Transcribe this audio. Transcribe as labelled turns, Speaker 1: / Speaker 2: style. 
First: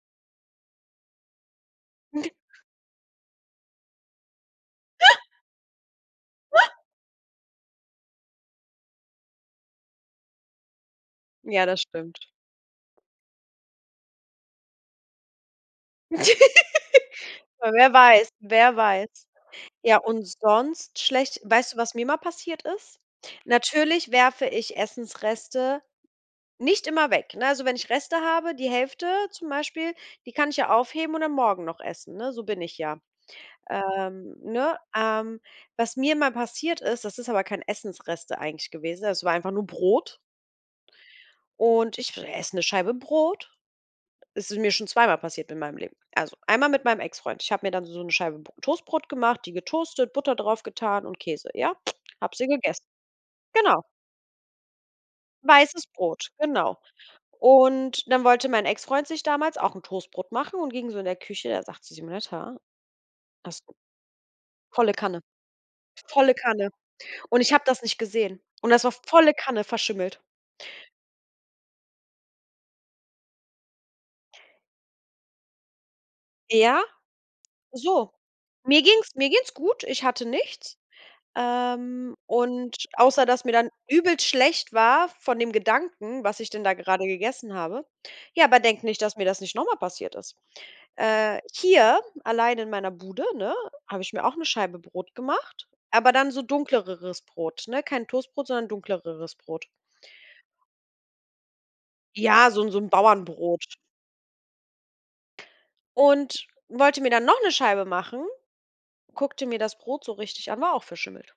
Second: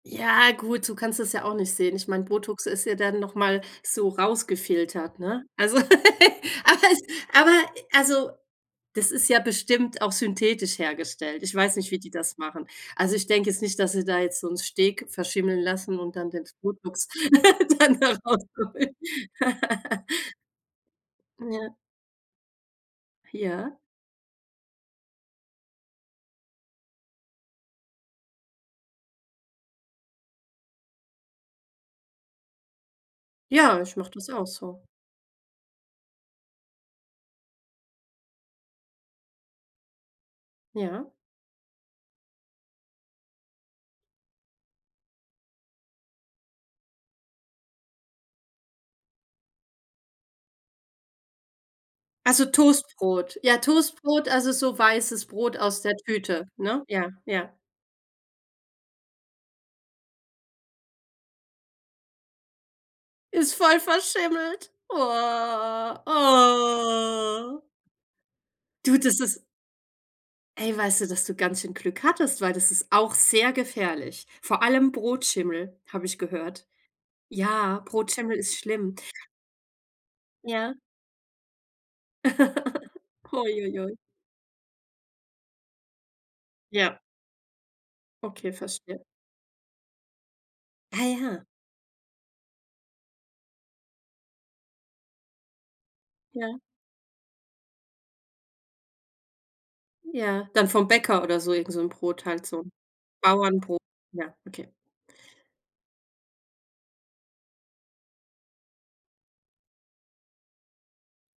Speaker 1: Ja, gut, so kannst das ja auch nicht sehen. Ich meine, Botox ist ja dann noch mal so rausgefiltert, ne? Also, aber es aber also, das ist ja bestimmt auch synthetisch hergestellt. Ich
Speaker 2: Ja,
Speaker 1: weiß
Speaker 2: das
Speaker 1: nicht, wie die
Speaker 2: stimmt.
Speaker 1: das machen. Also ich denke jetzt nicht, dass sie da jetzt so 'n Steak verschimmeln lassen und dann das Botox
Speaker 2: W wer
Speaker 1: dann
Speaker 2: weiß, wer
Speaker 1: herausholen.
Speaker 2: weiß? Ja, und sonst schlecht Weißt
Speaker 1: Ja.
Speaker 2: du, was mir mal passiert ist?
Speaker 1: Ja.
Speaker 2: Natürlich werfe ich Essensreste nicht immer weg, ne? Also, wenn ich Reste habe, die Hälfte zum Beispiel, die kann ich ja aufheben und dann morgen noch essen, ne? So bin ich ja,
Speaker 1: Ja, ich mache das
Speaker 2: ähm,
Speaker 1: auch
Speaker 2: ne?
Speaker 1: so.
Speaker 2: Ähm, was mir mal passiert ist, das ist aber kein Essensreste eigentlich gewesen, das war einfach nur Brot.
Speaker 1: Ja.
Speaker 2: Und ich esse 'ne Scheibe Brot. Es ist mir schon zweimal passiert in meinem Leben. Also, einmal mit meinem Exfreund. Ich habe mir dann so 'ne Scheibe Br Toastbrot gemacht, die getoastet, Butter drauf getan und Käse, ja? Habe
Speaker 1: Also
Speaker 2: sie gegessen
Speaker 1: Toastbrot. Ja,
Speaker 2: Genau.
Speaker 1: Toastbrot, also so weißes Brot aus
Speaker 2: Weißes
Speaker 1: der
Speaker 2: Brot,
Speaker 1: Tüte,
Speaker 2: genau.
Speaker 1: ne? Ja, ja.
Speaker 2: Und dann wollte mein Exfreund sich damals auch 'n Toastbrot machen und ging so in der Küche. Er sagte: „Simonetta
Speaker 1: Ist
Speaker 2: hast du
Speaker 1: voll verschimmelt.
Speaker 2: Volle Kanne,
Speaker 1: Oha.
Speaker 2: volle Kanne. Und ich
Speaker 1: Oh.
Speaker 2: habe das nicht gesehen. Und das war
Speaker 1: Du, das
Speaker 2: volle
Speaker 1: ist
Speaker 2: Kanne verschimmelt.
Speaker 1: Ey, weißt du, dass du ganz schön Glück hattest, weil das ist auch sehr gefährlich. Vor allem Brotschimmel habe ich gehört.
Speaker 2: Ja,
Speaker 1: Ja,
Speaker 2: so.
Speaker 1: Brotschimmel ist
Speaker 2: Mir
Speaker 1: schlimm.
Speaker 2: ging es mir ging es gut. Ich hatte
Speaker 1: Ja.
Speaker 2: nichts. Ähm, und außer, dass
Speaker 1: Oh,
Speaker 2: mir dann
Speaker 1: ui, ui.
Speaker 2: übelst schlecht war von dem Gedanken, was ich denn da
Speaker 1: Ja.
Speaker 2: gerade gegessen habe. Ja,
Speaker 1: Okay,
Speaker 2: aber denk nicht,
Speaker 1: verstehe.
Speaker 2: dass mir das nicht noch mal passiert ist.
Speaker 1: Ah,
Speaker 2: Äh,
Speaker 1: ja.
Speaker 2: hier, allein in meiner Bude, ne, habe ich mir auch 'ne Scheibe Brot gemacht, aber dann so
Speaker 1: Ja.
Speaker 2: dunkleres Brot, ne? Kein Toastbrot, sondern dunkleres Brot.
Speaker 1: Ja, dann vom Bäcker oder so irgend so 'n Brot halt
Speaker 2: Ja, so
Speaker 1: so,
Speaker 2: 'n so 'n Bauernbrot.
Speaker 1: Bauernbrot. Ja, okay.
Speaker 2: Und wollte mir dann noch 'ne Scheibe machen. Guckte mir das Brot so richtig an, war auch verschimmelt.